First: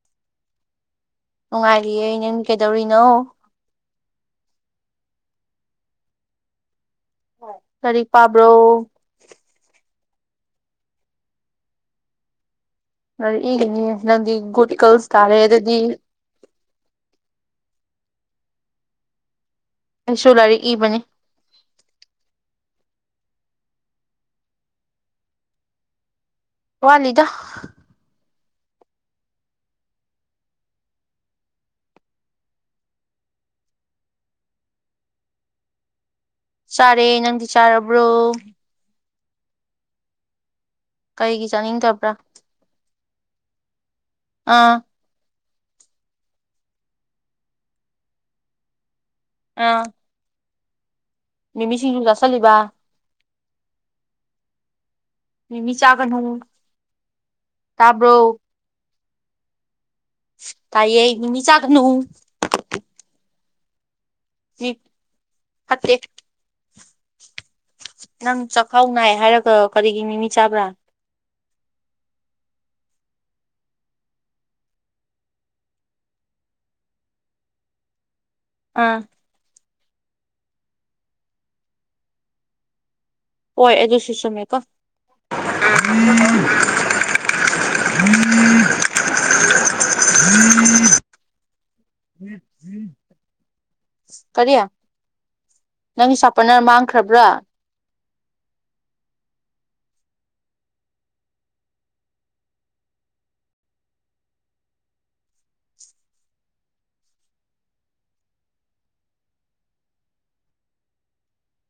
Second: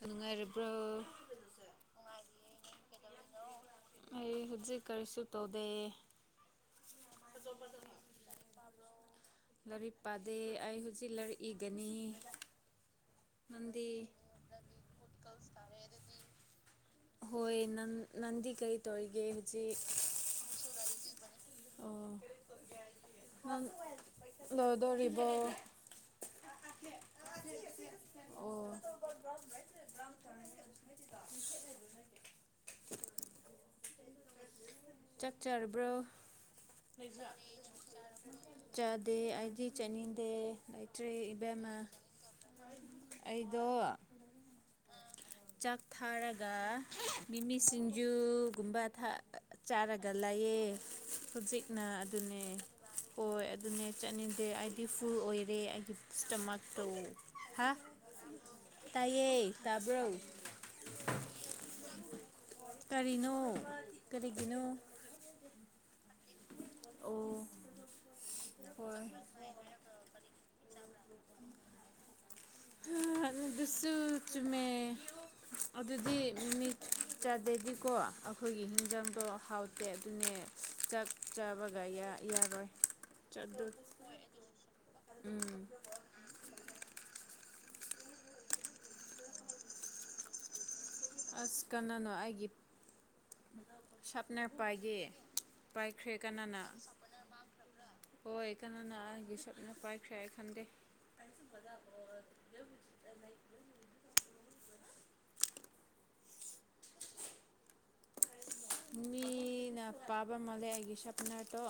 ꯅꯨꯡꯉꯥꯏꯔꯤꯕ꯭ꯔꯣ ꯅꯨꯡꯉꯥꯏꯔꯤꯌꯦ ꯅꯪ ꯀꯩꯗꯧꯔꯤꯅꯣ ꯑꯩ ꯍꯧꯖꯤꯛ ꯀꯔꯤꯁꯨ ꯇꯧꯗꯦ ꯂꯥꯏꯔꯤꯛ ꯄꯕ꯭ꯔꯣ ꯄꯗꯦ ꯑꯩ ꯍꯧꯖꯤꯛ ꯂꯥꯏꯔꯤꯛ ꯏꯒꯅꯤ ꯂꯥꯏꯔꯤꯛ ꯏꯒꯅꯤꯌꯦ ꯅꯪꯗꯤ ꯒꯨꯠꯒꯜꯁ ꯇꯔꯦ ꯑꯗꯨꯗꯤ ꯍꯣꯏ ꯅꯪ ꯅꯪꯗꯤ ꯀꯩ ꯇꯧꯔꯤꯒꯦ ꯍꯧꯖꯤꯛ ꯑꯩꯁꯨ ꯂꯥꯏꯔꯤꯛ ꯏꯕꯅꯤ ꯑꯣ ꯅꯪ ꯂꯣꯗꯧꯔꯤꯕꯣ ꯋꯠꯂꯤꯗ ꯑꯣ [unintelligible] ꯆꯥꯛ ꯆꯔꯕ꯭ꯔꯣ ꯆꯥꯔꯦ ꯅꯪꯗꯤ ꯆꯥꯔꯕ꯭ꯔꯣ ꯗꯦ ꯑꯩꯗꯤ ꯆꯅꯤꯡꯗꯦ ꯂꯩꯇ꯭ꯔꯦ ꯀꯩꯒꯤ ꯏꯕꯦꯝꯃ ꯆꯥꯅꯤꯡꯗꯕ꯭ꯔꯥ ꯑꯩꯗꯣ ꯑꯥ ꯆꯥꯛ ꯊꯥꯔꯒ ꯃꯤꯃꯤ ꯁꯤꯡꯖꯨꯒꯨꯝꯕ ꯊꯥ ꯑꯥ ꯆꯥꯔꯒ ꯂꯩꯌꯦ ꯃꯤꯃꯤ ꯍꯧꯖꯤꯛꯅ ꯁꯤꯡꯖꯨ ꯑꯗꯨꯅꯦ ꯆꯥꯁꯜꯂꯤꯕ ꯍꯣꯏ ꯑꯗꯨꯅꯦ ꯆꯠꯅꯤꯡꯗꯦ ꯑꯩ ꯐꯨꯜ ꯑꯣꯏꯔꯦ ꯃꯤꯃꯤ ꯑꯩꯒꯤ ꯆꯥꯒꯅꯨ ꯏꯁꯇꯣꯃꯛꯇꯣ ꯍꯥ ꯇꯥꯕ꯭ꯔꯣ ꯇꯏꯌꯦ ꯇꯞ ꯇꯥꯏꯌꯦ ꯃꯤꯃꯤ ꯆꯒ ꯀꯔꯤꯅꯣ ꯀꯔꯤꯒꯤꯅꯣ ꯐꯠꯇꯦ ꯑꯣ ꯅꯪ ꯆꯥꯛꯈꯥꯎ ꯍꯣꯏ ꯅꯥꯏ ꯍꯥꯏꯔꯒ ꯀꯔꯤꯒꯤ ꯃꯤꯃꯤ ꯆꯥꯕ꯭ꯔꯥ [inaudible] ꯑꯗꯨꯁꯨ ꯆꯨꯨꯃꯦ ꯑꯗꯨꯗꯤ ꯅꯨꯃꯤꯠ ꯆꯥꯗꯦꯗꯤꯀꯣ ꯑꯩꯈꯣꯏꯒꯤ ꯑꯥ ꯍꯤꯡꯖꯥꯡ ꯗꯣ ꯍꯥꯎꯇꯦ ꯑꯗꯨꯅꯦ ꯆꯥꯛ ꯆꯥꯕꯒ ꯌꯥꯔꯣꯏ ꯆꯠꯗꯨ ꯍꯣꯏ ꯑꯗꯨꯁꯨ ꯆꯝꯃꯦꯀꯣ ꯎꯝ [unintelligible] [unintelligible] ꯑꯁ ꯀꯅꯥꯅꯣ ꯑꯩꯒꯤ ꯁꯥꯞꯅꯔ ꯀꯔꯤ ꯄꯥꯏꯒꯦ ꯄꯥꯏꯈ꯭ꯔꯦ ꯅꯪꯒꯤ ꯁꯥꯄꯟꯅꯔ ꯀꯅꯥꯅ ꯃꯥꯡꯈ꯭ꯔꯕ꯭ꯔꯥ ꯁꯄꯅꯔ ꯃꯥꯡꯈꯔꯥꯕꯥꯔꯥ ꯍꯣꯏ ꯀꯅꯥꯅ ꯑꯩꯒꯤ ꯁꯞꯅꯔ ꯄꯥꯏꯈ꯭ꯔꯦ ꯑꯩ ꯈꯟꯗꯦ [inaudible] ꯃꯤꯅ ꯄꯥꯏꯕ ꯃꯥꯜꯂꯦ ꯑꯩꯒꯤ ꯁꯥꯔꯄꯅꯔꯗꯣ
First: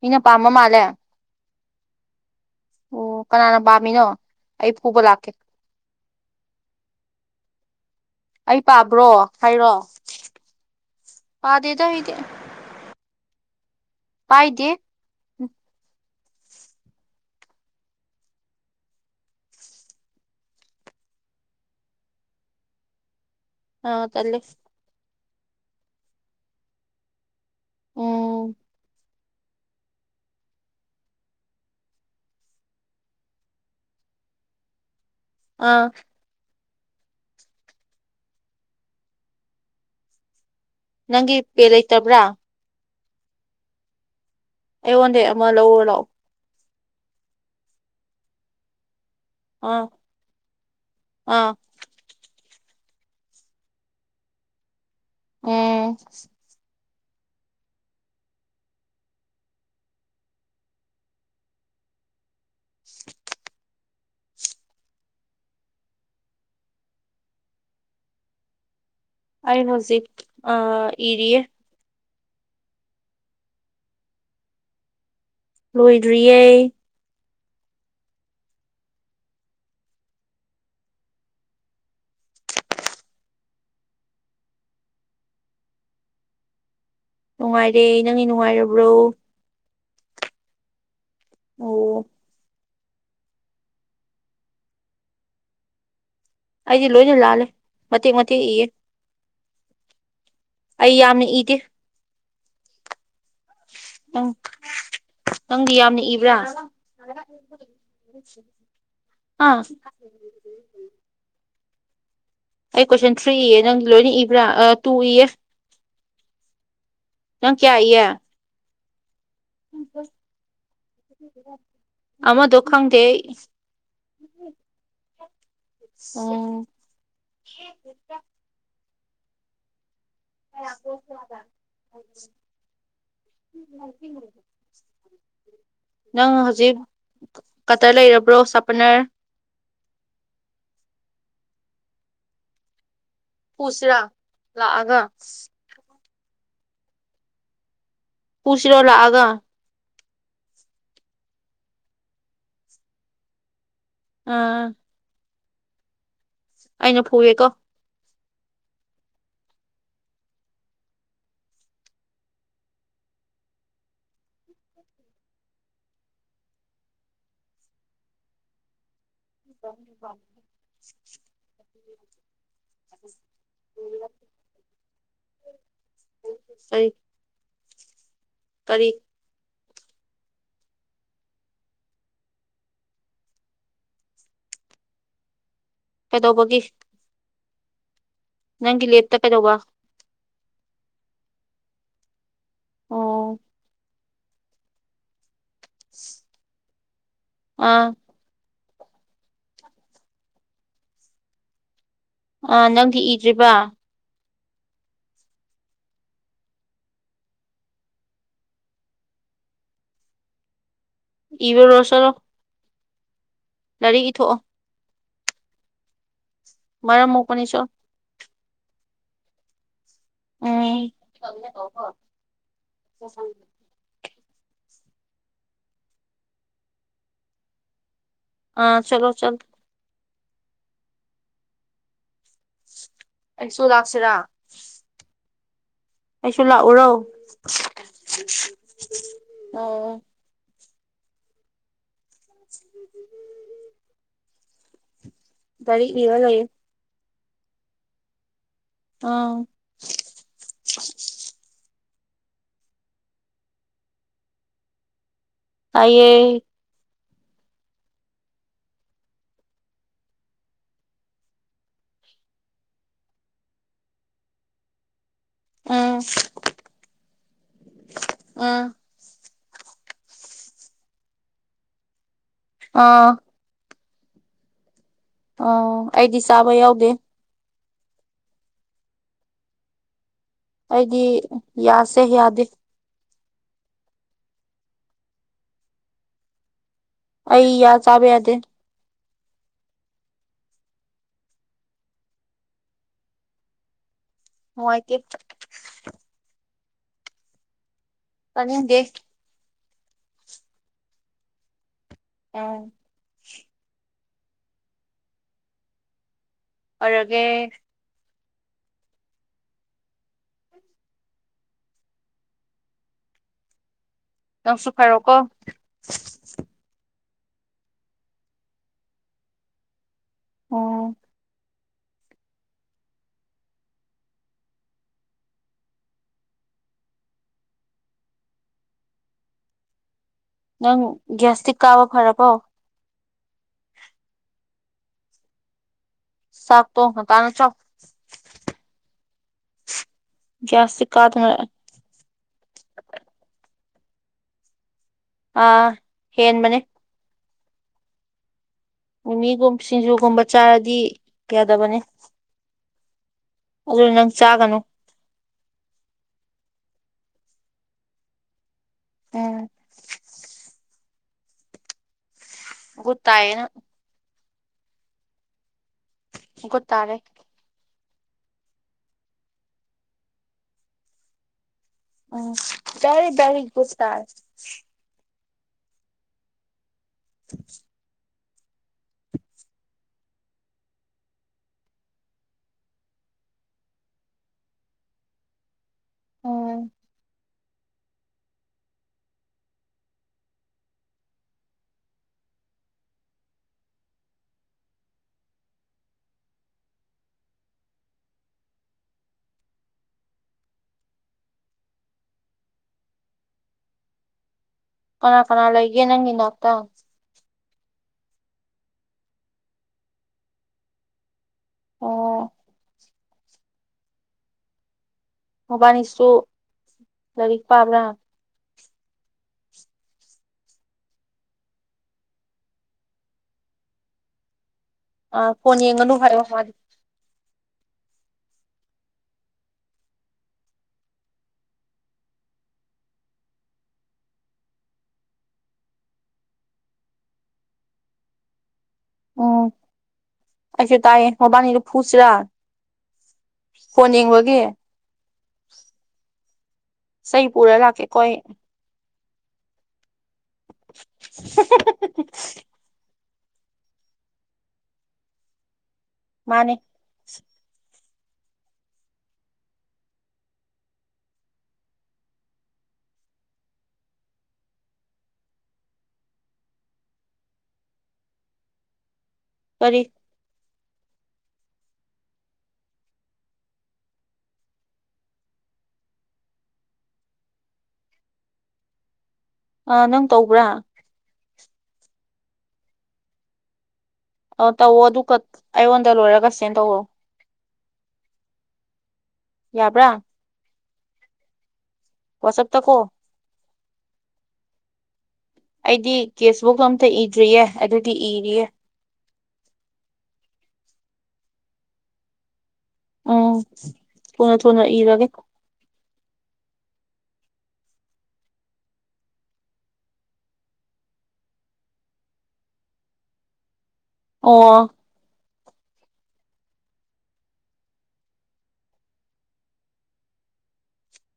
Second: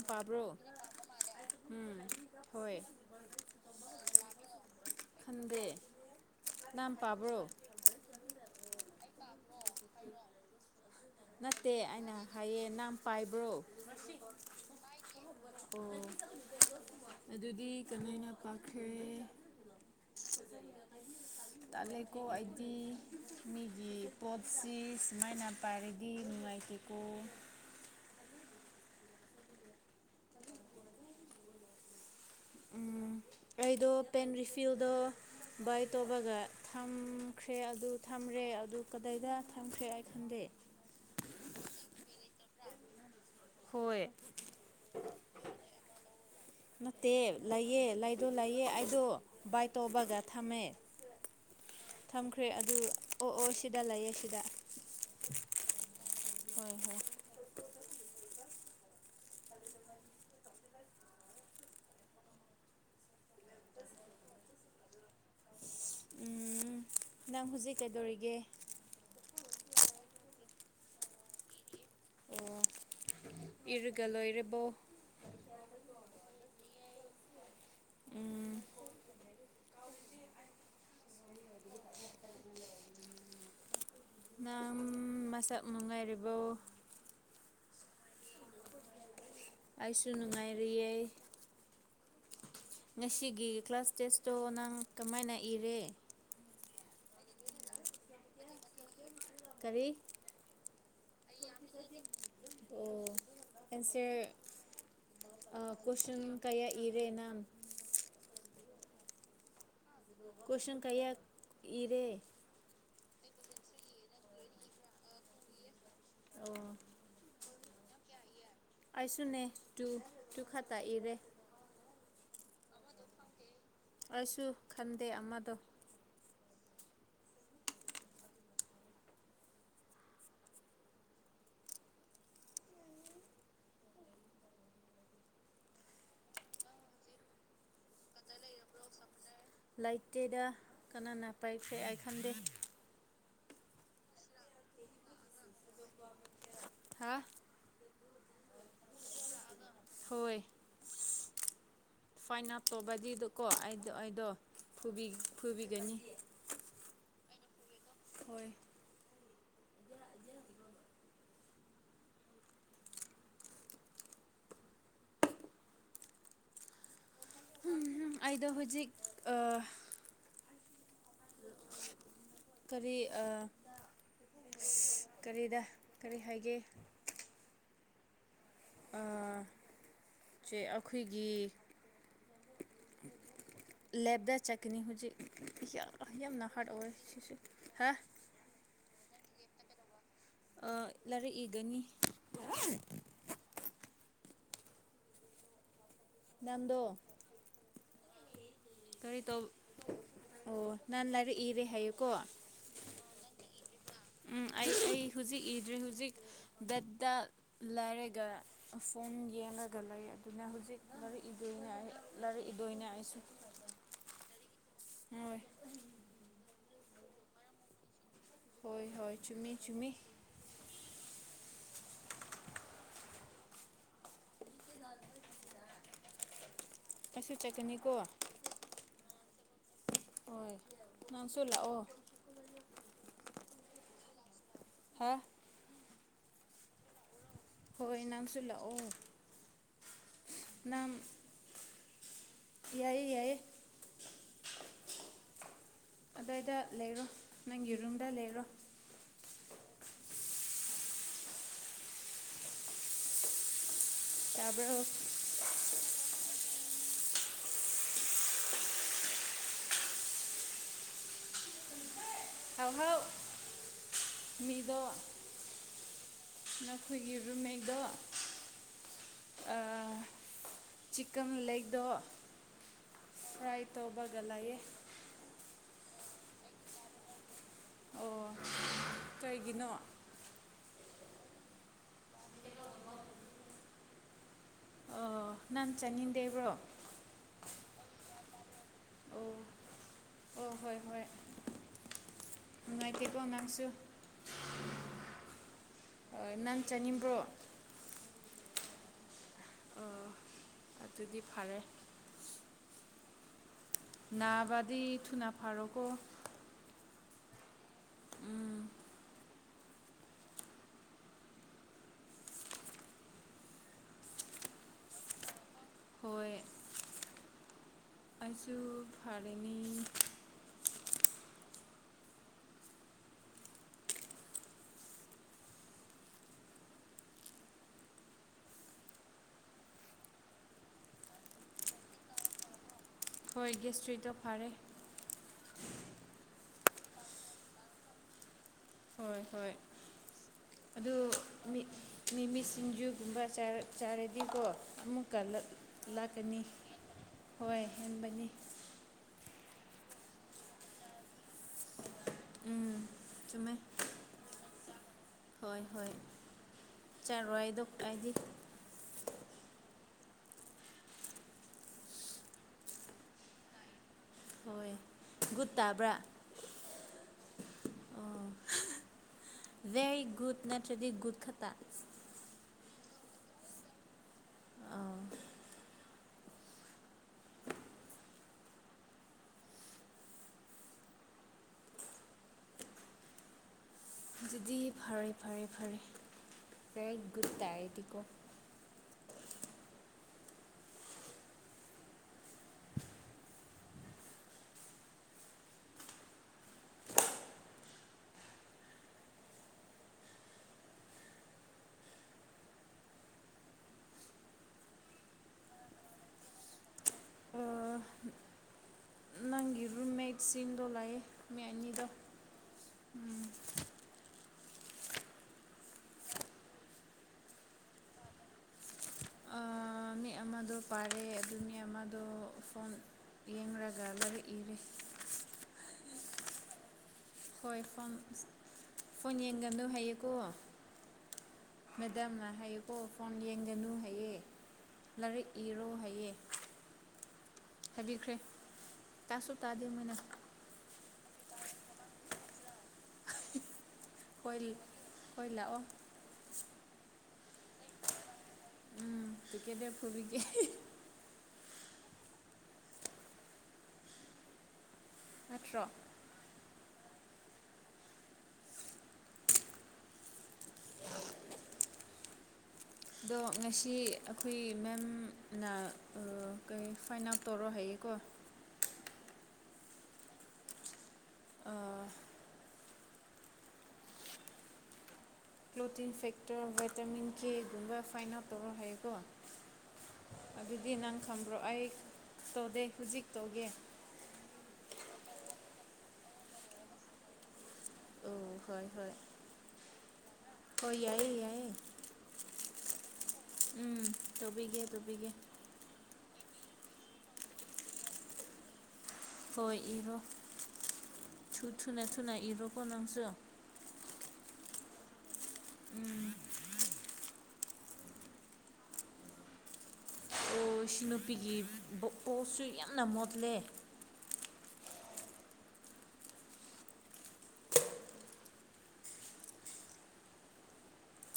ꯃꯤꯅ ꯄꯥꯝꯕ ꯃꯥꯂꯦ ꯎꯝ ꯍꯣꯏ ꯑꯣ ꯀꯅꯥꯅ ꯄꯥꯝꯃꯤꯅꯣ ꯑꯩ ꯐꯨꯕ ꯂꯥꯛ ꯈꯪꯗꯦ ꯀꯅꯥ ꯄꯥꯝ ꯑꯩ ꯄꯥꯕ꯭ꯔꯣ ꯍꯥꯏꯔꯣ ꯅꯠꯇꯦ ꯄꯥꯗꯦꯗ ꯑꯩꯗꯤ ꯑꯩꯅ ꯍꯥꯏꯌꯦ ꯅꯪ ꯄꯥꯏꯕ꯭ꯔꯣ ꯄꯥꯏꯗꯦ ꯑꯣ ꯑꯗꯨꯗꯤ ꯀꯅꯥꯅ ꯄꯥꯈ꯭ꯔꯦ ꯇꯥꯜꯂꯦꯀꯣ ꯑꯩꯗꯤ ꯑꯥ ꯇꯜꯂꯦ ꯃꯥꯏꯅꯥ ꯄꯥꯏꯔꯗꯤ ꯅꯨꯡꯉꯥꯏꯇꯦ ꯀꯣ [unintelligible] ꯑꯩꯗꯣ ꯄꯦꯟ ꯔꯤꯐꯤꯜꯗꯣ ꯕꯥꯏ ꯑꯥ ꯇꯧꯕꯒ ꯊꯝꯈ꯭ꯔꯦ ꯑꯗꯨ ꯊꯝꯔꯦ ꯑꯗꯨ ꯀꯗꯥꯏꯗ ꯊꯝꯈ꯭ꯔꯦ ꯑꯩ ꯈꯡꯗꯦ ꯅꯪꯒꯤ ꯄꯦ ꯂꯩꯇꯕ꯭ꯔꯥ ꯍꯣꯏ ꯑꯩꯉꯣꯟꯗꯩꯩ ꯑꯃ ꯂꯧꯑꯣ ꯂꯥꯛꯑꯣ ꯅꯠꯇꯦ ꯂꯩꯌꯦ ꯂꯩꯗꯣ ꯂꯩꯌꯦ ꯑꯩꯗꯣ ꯕꯥꯏ ꯑꯥ ꯇꯧꯕꯒ ꯊꯝꯃꯦ ꯑꯥ ꯊꯝ ꯈ꯭ꯔꯦ ꯑꯗꯨ ꯑꯣ ꯑꯣ ꯁꯤꯗ ꯂꯩꯌꯦꯦ ꯁꯤꯗ [unintelligible] ꯍꯣꯏ ꯍꯣꯏ ꯅꯪ ꯍꯧꯖꯤꯛ ꯀꯩꯗꯧꯔꯤꯒꯦ ꯑꯩ ꯍꯧꯖꯤꯛ ꯑ ꯏꯔꯤꯌꯦ ꯑꯣ ꯏꯔꯒꯂꯣꯏꯔꯕꯣ ꯂꯣꯏꯗ꯭ꯔꯤꯌꯦ [inaudible] [inaudible] ꯅꯪ ꯃꯁꯥꯛ ꯅꯨꯡꯉꯥꯏꯔꯤꯕꯣ ꯅꯨꯡꯉꯥꯏꯔꯤ ꯅꯪꯗꯤ ꯅꯨꯡꯉꯥꯏꯔꯤꯕ꯭ꯔꯣ ꯑꯩꯁꯨ ꯅꯨꯡꯉꯥꯏꯔꯤꯌꯦ ꯑꯣ ꯉꯁꯤꯒꯤ ꯀ꯭ꯂꯥꯁ ꯇꯦꯁꯇꯣ ꯅꯪ ꯀꯃꯥꯏꯅ ꯏꯔꯦ ꯑꯩꯗꯤ ꯂꯣꯏꯅ ꯂꯥꯜꯂꯦ ꯃꯇꯦꯛ ꯃꯇꯦꯛ ꯏꯌꯦ ꯀꯔꯤ ꯑꯩ ꯌꯥꯝꯅ ꯏ INAUDIBLE ꯅꯪ ꯑꯥ ꯅꯪꯗꯤ ꯌꯥꯝꯅ ꯀꯣꯏꯁꯟ ꯏꯕ꯭ꯔꯥ ꯀꯌꯥ ꯏꯔꯦ ꯅꯪ ꯍꯥꯑꯥ ꯀꯣꯏꯁꯟ ꯀꯌꯥ ꯏꯔꯦ ꯑꯩ ꯀꯣꯏꯁꯟ ꯊ꯭ꯔꯤ ꯏꯌꯦ ꯅꯪ ꯂꯣꯏꯅ ꯏꯕ꯭ꯔꯥ ꯑꯥ ꯇꯨ ꯏꯌꯦ ꯑꯣ ꯅꯪ ꯀꯌꯥ ꯏꯌꯦ ꯑꯩꯁꯨꯅꯦ ꯇꯨ ꯇꯨ ꯈꯛꯇ ꯏꯔꯦ ꯑꯃꯥꯗꯣ ꯈꯪꯗꯦ ꯑꯩ ꯑꯩꯁꯨ ꯈꯟꯗꯦ ꯑꯃꯥꯗꯣ ꯑꯣꯑꯣ INAUDIBLE INAUDIBLE ꯅꯪ ꯍꯧꯖꯤꯛ ꯀꯇꯔ ꯂꯩꯔꯕ꯭ꯔꯣ ꯁꯥꯄꯔꯅꯔ ꯂꯩꯇꯦꯗ ꯀꯅꯥꯅ ꯄꯥꯏꯈ꯭ꯔꯦ ꯑꯩ ꯈꯟꯗꯦ ꯄꯨꯨꯁꯤꯔꯥ ꯂꯥꯛꯑꯥꯒ ꯍꯥꯑꯥ ꯄꯨꯨꯁꯤꯔꯣ ꯂꯥꯛꯑꯥꯒ ꯍꯣꯏ ꯐꯥꯏꯅꯥ ꯇꯧꯕꯒꯤꯗꯀꯣ ꯑꯩꯗꯣ ꯑꯩꯗꯣ ꯑꯥ ꯐꯨꯕꯤ ꯐꯨꯕꯤꯒꯅꯤ ꯑꯩꯅ ꯐꯨꯋꯦꯀꯣ ꯍꯣꯏ ꯑꯩꯗꯣ ꯍꯨꯖꯤꯛ INAUDIBLE ꯀꯔꯤ ꯑꯥ ꯀꯔꯤꯗ ꯀꯔꯤ ꯍꯥꯏꯒꯦ ꯀꯥꯔꯤ ꯆꯦ ꯑꯈꯣꯏꯒꯤ ꯂꯦꯕꯗ ꯆꯠꯀꯅꯤ ꯍꯨꯖꯤꯛ ꯌꯥ ꯌꯥꯝꯅ ꯀꯩꯗꯧꯕꯒꯤ ꯍꯔꯠ ꯑꯣꯑꯦ ꯑꯁꯤꯁꯨ ꯍꯥ ꯒꯤ ꯂꯦꯕꯇ ꯀꯩꯗꯧꯕ ꯑꯥ ꯂꯥꯏꯔꯤꯛ ꯏꯒꯅꯤ ꯑꯣ ꯅꯪ ꯗꯣ ꯑꯥꯑꯥ ꯀꯔꯤ ꯇꯣꯕ ꯑꯣ ꯅꯪ ꯂꯥꯏꯔꯤꯛ ꯏꯔꯦ ꯍꯥꯏꯌꯦ ꯑꯥ ꯅꯪꯗꯤ ꯏꯗ꯭ꯔꯤꯕꯥ ꯏ ꯍꯨꯖꯤꯛ ꯏꯗ꯭꯭ꯔꯤ ꯍꯨꯖꯤꯛ ꯕꯦꯠꯇ ꯂꯩꯔꯦꯒ ꯑꯥ ꯐꯣꯟ ꯌꯦꯂꯒ ꯂꯩ ꯑꯗꯨꯅ ꯍꯨꯖꯤꯛ ꯏꯔꯨꯔꯣ ꯆꯠꯂꯣ ꯑꯩꯁꯨ ꯂꯥꯏꯔꯤꯛ ꯏꯊꯣꯛꯑꯣ ꯍꯣꯏ ꯃꯔꯝ ꯃꯣꯛꯄꯅꯤ ꯆꯣ ꯍꯣꯏ-ꯍꯣꯏ ꯆꯨꯝꯃꯤ-ꯆꯨꯝꯃꯤ INAUDIBLE ꯑꯩꯁꯨ ꯆꯠꯀꯅꯤꯀꯣ ꯑꯥ ꯆꯠꯂꯣ ꯆꯠꯂꯣ ꯍꯣꯏ ꯅꯪꯁꯨ ꯂꯥꯛꯑꯣ ꯑꯩꯁꯨ ꯂꯥꯛꯁꯤꯔ ꯍꯥ ꯑꯩꯁꯨ ꯂꯥꯛꯎꯔꯣ ꯑꯣ ꯍꯣꯏ ꯅꯪꯁꯨ ꯂꯥꯛꯑꯣ ꯅꯪ ꯌꯥꯏꯌꯦ ꯌꯥꯏꯌꯦ ꯂꯥꯏꯔꯤꯛ ꯏꯔ ꯂꯩꯌꯦ ꯑꯗꯨꯋꯥꯏꯗ ꯂꯩꯔꯣ ꯅꯪꯒꯤ ꯔꯨꯝꯗ ꯂꯩꯔꯣ ꯑꯥ ꯇꯕꯔꯣ ꯇꯥꯏꯌꯦ ꯑꯍꯥꯎ ꯃꯤꯗꯣ ꯎꯝ ꯅꯈꯣꯏꯒꯤ ꯔꯨꯝꯃꯦꯠꯇꯣ ꯎꯝ ꯆꯤꯛꯀꯟ ꯂꯦꯒꯗ ꯑꯥ ꯇꯧꯕꯒ ꯂꯩꯌꯦ ꯑ ꯑꯩꯗꯤ ꯆꯥꯕ ꯌꯥꯎꯗꯦ ꯑꯣ ꯀꯩꯒꯤꯅꯣ ꯑꯩꯗꯤ ꯌꯥꯁꯦ ꯌꯥꯗꯦ ꯑꯣ ꯅꯪ ꯆꯥꯅꯤꯡꯗꯦꯕ꯭ꯔꯣ ꯑꯩ ꯌꯥ ꯆꯥꯕ ꯌꯥꯗꯦ ꯑꯣ ꯑꯣ ꯍꯣꯏ ꯍꯣꯏ ꯅꯨꯡꯉꯥꯏꯇꯦꯀꯣ ꯅꯡꯁꯨ ꯅꯨꯡꯉꯥꯏꯇꯦ ꯅꯪ ꯆꯥꯅꯤꯡꯕ꯭ꯔꯣ ꯆꯥꯅꯤꯡꯗꯦ ꯑ ꯑꯗꯨꯗꯤ ꯐꯔꯦ ꯑꯥ ꯅꯥꯕꯗꯤ ꯊꯨꯅꯥ ꯐꯔꯣ ꯀꯣ ꯑꯣꯏꯔꯒꯦ ꯅꯪꯁꯨ ꯐꯔꯣ ꯀꯣ ꯍꯣꯏ ꯑꯩꯁꯨ ꯐꯥꯔꯅꯤ ꯎꯝ ꯅꯪ ꯒ꯭ꯁꯇ꯭ꯤꯛ ꯀꯥꯕ ꯐꯔꯕꯣ ꯍꯣꯏ ꯒꯦꯁꯇ꯭ꯔꯤꯗꯣ ꯐꯔꯦ ꯆꯥꯛꯇꯣ ꯉꯟꯇꯥꯅꯥ ꯆꯥꯑꯣ ꯍꯣꯏ ꯍꯣꯏ ꯑꯗꯨ ꯀꯥꯗꯅ ꯃꯤ ꯃꯤꯃꯤ ꯁꯤꯡꯖꯨꯒꯨꯝꯕ ꯆꯥꯔ ꯆꯥꯔꯗꯤꯀꯦ ꯑꯃꯨꯛꯀ ꯑꯥ ꯂꯥꯛꯀꯅꯤ ꯍꯦꯟꯕꯅꯦ ꯍꯣꯏ ꯍꯥꯏꯕꯅꯤ ꯃꯤꯒꯨꯝ ꯁꯤꯡꯖꯨꯒꯨꯝꯕ ꯆꯥꯔꯗꯤ ꯌꯥꯗꯕꯅꯤ ꯎꯝ ꯆꯨꯝꯃꯦ ꯑꯗꯨ ꯅꯪ ꯆꯥꯒꯅꯨ ꯍꯣꯏ ꯍꯣꯏ ꯆꯥꯔꯣꯏ ꯑꯗꯨꯝ ꯑꯩꯗꯤ ꯎꯝ ꯒꯨꯗ ꯇꯏꯌꯦ ꯅꯡ ꯍꯣꯏ ꯒꯨꯗ ꯇꯥꯕ꯭ꯔꯥ ꯒꯨꯗ ꯇꯥꯔꯦ ꯑꯣ ꯚꯦꯔꯤ ꯒꯨꯗ ꯅꯇꯔꯗꯤ ꯒꯨꯗ ꯈꯛꯇ UNINTELLIGIBLE ꯑꯥ INAUDIBLE ꯑꯗꯨꯗꯤ ꯐꯔꯦ ꯐꯔꯦ ꯐꯔꯦ ꯎꯝ ꯚꯦꯔꯤ ꯒꯨꯠ ꯇꯥꯏꯌꯦꯗꯤꯀꯣ ꯀꯅꯥ ꯀꯅꯥ ꯂꯩꯒꯦ ꯅꯪꯒꯤ ꯅꯥꯥꯛꯇ ꯑꯥ ꯅꯪꯒꯤ ꯔꯨꯝꯃꯦꯠꯁꯤꯡꯗꯣ ꯂꯩꯑꯦ ꯃꯤ ꯑꯅꯤꯗꯣ ꯑꯣ INAUDIBLE ꯃꯕꯥꯅꯤꯁꯨ ꯂꯥꯏꯔꯤꯛ ꯄꯥꯕ꯭ꯔꯥ ꯑꯥ ꯃꯤ ꯑꯃꯗꯣ ꯄꯥꯔꯦ ꯑꯗꯨ ꯃꯤ ꯑꯃꯗꯣ ꯐꯣꯟ ꯌꯦꯡꯂꯒ ꯂꯥꯏꯔꯤꯛ ꯏꯔꯦ ꯑꯥ ꯐꯣꯟ ꯌꯦꯡꯒꯅꯨ ꯍꯥꯏꯔꯣ ꯃꯥꯗꯣ ꯍꯣꯏ ꯐꯣꯟ ꯐꯣꯟ ꯌꯦꯡꯒꯨ ꯍꯥꯏꯌꯦꯀꯣ ꯃꯦꯗꯥꯝꯅ ꯍꯥꯏꯌꯦꯀꯣ ꯐꯣꯟꯌꯦꯡꯒꯅꯨ ꯍꯥꯏꯌꯦ ꯂꯥꯏꯔꯤꯛ ꯏꯔꯣ ꯍꯥꯏꯌꯦ ꯍꯥꯏꯕꯤꯈ꯭ꯔꯦ ꯇꯥꯁꯨ ꯎꯪ ꯇꯥꯗꯦ ꯃꯣꯏꯅ ꯑꯩꯖꯨ ꯇꯥꯏꯌꯦ ꯃꯕꯥꯅꯤꯗꯣ ꯐꯨꯁꯤꯔꯥ ꯐꯣꯟ ꯌꯦꯡꯕꯒꯤ ꯍꯣꯏꯜ ꯍꯣꯏ ꯂꯥꯛꯑꯣ ꯆꯩ ꯄꯨꯔ ꯂꯥꯛꯀꯦꯀꯣ ꯑꯩ UNINTELLIGIBLE INAUDIBLE ꯅꯠꯇ꯭ꯔꯣ ꯃꯥꯟꯅꯦ ꯑꯗꯣ ꯉꯁꯤ ꯑꯩꯈꯣꯏ ꯃꯦꯝ ꯅꯥ ꯑꯥ ꯀꯩ ꯐꯥꯏꯟ ꯑꯥꯎꯠ ꯇꯧꯔꯣ ꯍꯥꯏꯌꯦ ꯀꯣ ꯀꯥꯔꯤ ꯑꯥꯑꯥ ꯀ꯭ꯂꯣꯇꯤꯟ ꯐꯦꯛꯇꯔ ꯚꯥꯏꯇꯥꯃꯤꯟ ꯀꯦ ꯒꯨꯝꯕ ꯐꯥꯏꯟ ꯑꯥꯎꯠ ꯇꯧꯔꯣꯍꯥꯏꯌꯦꯀꯣ ꯑꯥ ꯅꯪ ꯇꯧꯕ꯭ꯔꯥ ꯈꯪꯕ꯭ꯔꯣ ꯑꯩ ꯇꯧꯗꯦ ꯍꯧꯖꯤꯛ ꯇꯧꯒꯦ ꯑꯣ ꯇꯧꯋꯣ ꯑꯗꯨꯒ ꯑꯩꯉꯣꯟꯗ ꯂꯣꯏꯔꯒ ꯁꯦꯟ ꯇꯧꯑꯣ ꯑꯪ ꯍꯣꯏ ꯍꯣꯏ ꯌꯥꯕ꯭ꯔꯥ ꯍꯣꯏ ꯌꯥꯏꯌꯦ-ꯌꯥꯏꯌꯦ ꯋꯥꯆꯞꯇꯀꯣ ꯎꯝ ꯇꯧꯕꯤꯒꯦ ꯇꯧꯕꯤꯒꯦ ꯑꯩꯗꯤ ꯀꯦꯁꯕꯨꯛꯀ ꯑꯝꯇ ꯏꯗ꯭ꯔꯤꯌꯦ ꯑꯗꯨꯒꯤ ꯏꯔꯤꯌꯦ ꯍꯣꯏ ꯏꯔꯣ ꯊꯨ ꯊꯨꯅ- ꯊꯨꯅ ꯏꯔꯣꯀꯣ ꯅꯪꯁꯨꯤ ꯎꯝ ꯊꯨꯅ- ꯊꯨꯅ ꯏꯔꯒꯦ INAUDIBLE ꯑꯣ ꯏꯁꯨ ꯅꯨꯨꯄꯤꯒꯤ ꯎꯁꯨ ꯌꯥꯝꯅ ꯃꯣꯠꯂꯦ ꯑꯣꯑꯣ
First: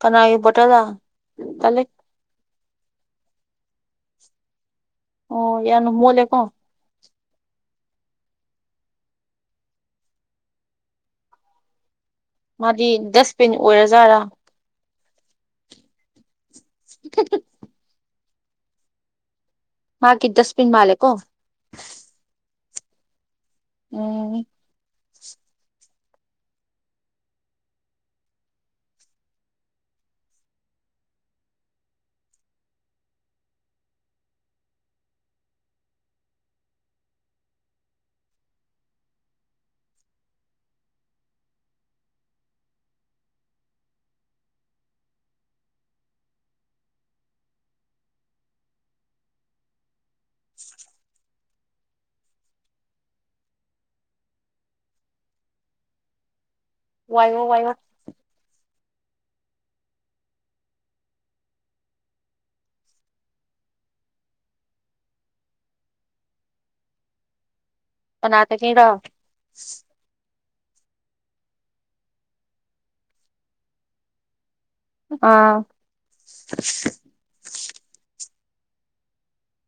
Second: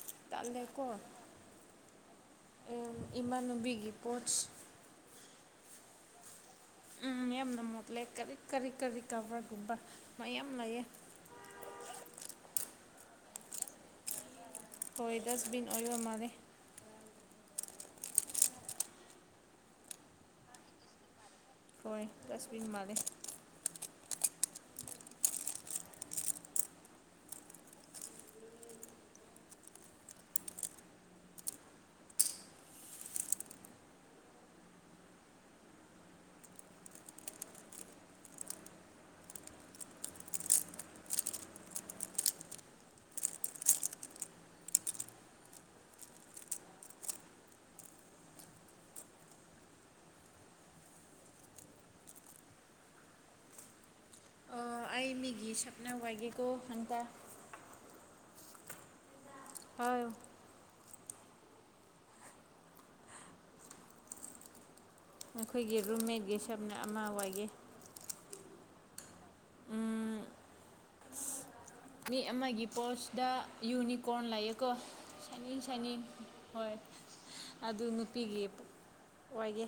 ꯀꯥꯅꯥꯒꯤ ꯕꯣꯇꯜꯂꯥ ꯇꯜꯂꯤ ꯎꯝ ꯏꯃꯥꯟꯅꯕꯤꯒꯤ ꯄꯣꯠꯁ ꯑꯣ ꯌꯥꯝꯅ ꯃꯣꯠꯂꯦꯀꯣ ꯎꯪ ꯌꯥꯝꯅ ꯃꯣꯠꯂꯦ ꯀꯔꯤ ꯀꯔꯤ ꯀꯔꯤ ꯀꯔꯕꯥꯔꯒꯨꯝꯕ ꯃꯌꯥꯝ ꯂꯩꯌꯦ INAUDIBLE ꯗꯤ ꯗꯁ ꯕꯤꯟ ꯑꯣꯏꯔꯖꯥꯠꯂꯥ ꯍꯣꯏ ꯗꯁꯕꯤꯟ ꯑꯣꯏꯕ ꯃꯥꯜꯂꯦ [unintelligible] ꯃꯥꯀꯤ ꯗꯁꯕꯤꯟ ꯃꯥꯜꯂꯦꯀꯣ ꯍꯣꯏ ꯗꯁꯕꯤꯟ ꯃꯥꯜꯂꯦ ꯎꯝ [inaudible] ꯑꯩ ꯃꯤꯒꯤ ꯁꯥꯞꯅꯔ ꯋꯥꯏꯒꯦꯀꯣ ꯍꯟꯇ ꯋꯥꯏꯌꯣ ꯋꯥꯏꯌꯣ ꯄꯥꯏꯌꯣ ꯅꯈꯣꯏꯒꯤ ꯔꯨꯝꯃꯦꯠꯀꯤ ꯁꯞꯅꯔ ꯑꯃ ꯋꯥꯏꯒꯦ ꯀꯅꯥꯗꯒꯤꯔꯣ ꯎꯝ ꯃꯤ ꯑꯃꯒꯤ ꯄꯣꯁꯇ ꯌꯨꯅꯤꯀꯣꯔꯟ ꯂꯥꯏꯌꯦ ꯀꯣ ꯁꯥꯅꯤ ꯑꯥ ꯁꯥꯅꯤꯡ ꯑꯣꯏ ꯑꯗꯨ ꯅꯨꯄꯤꯒꯤ ꯋꯥꯏꯒꯦ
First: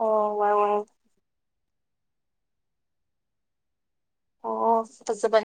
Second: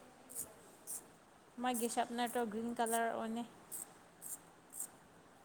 ꯑꯣ ꯋꯥꯎ ꯋꯥꯎ ꯃꯥꯒꯤ ꯁꯥꯔꯞꯅꯔꯗꯣ ꯒ꯭ꯔꯤꯟ ꯀꯂꯔ ꯑꯣꯏꯅꯦ ꯑꯣ ꯐꯖꯕꯅꯦ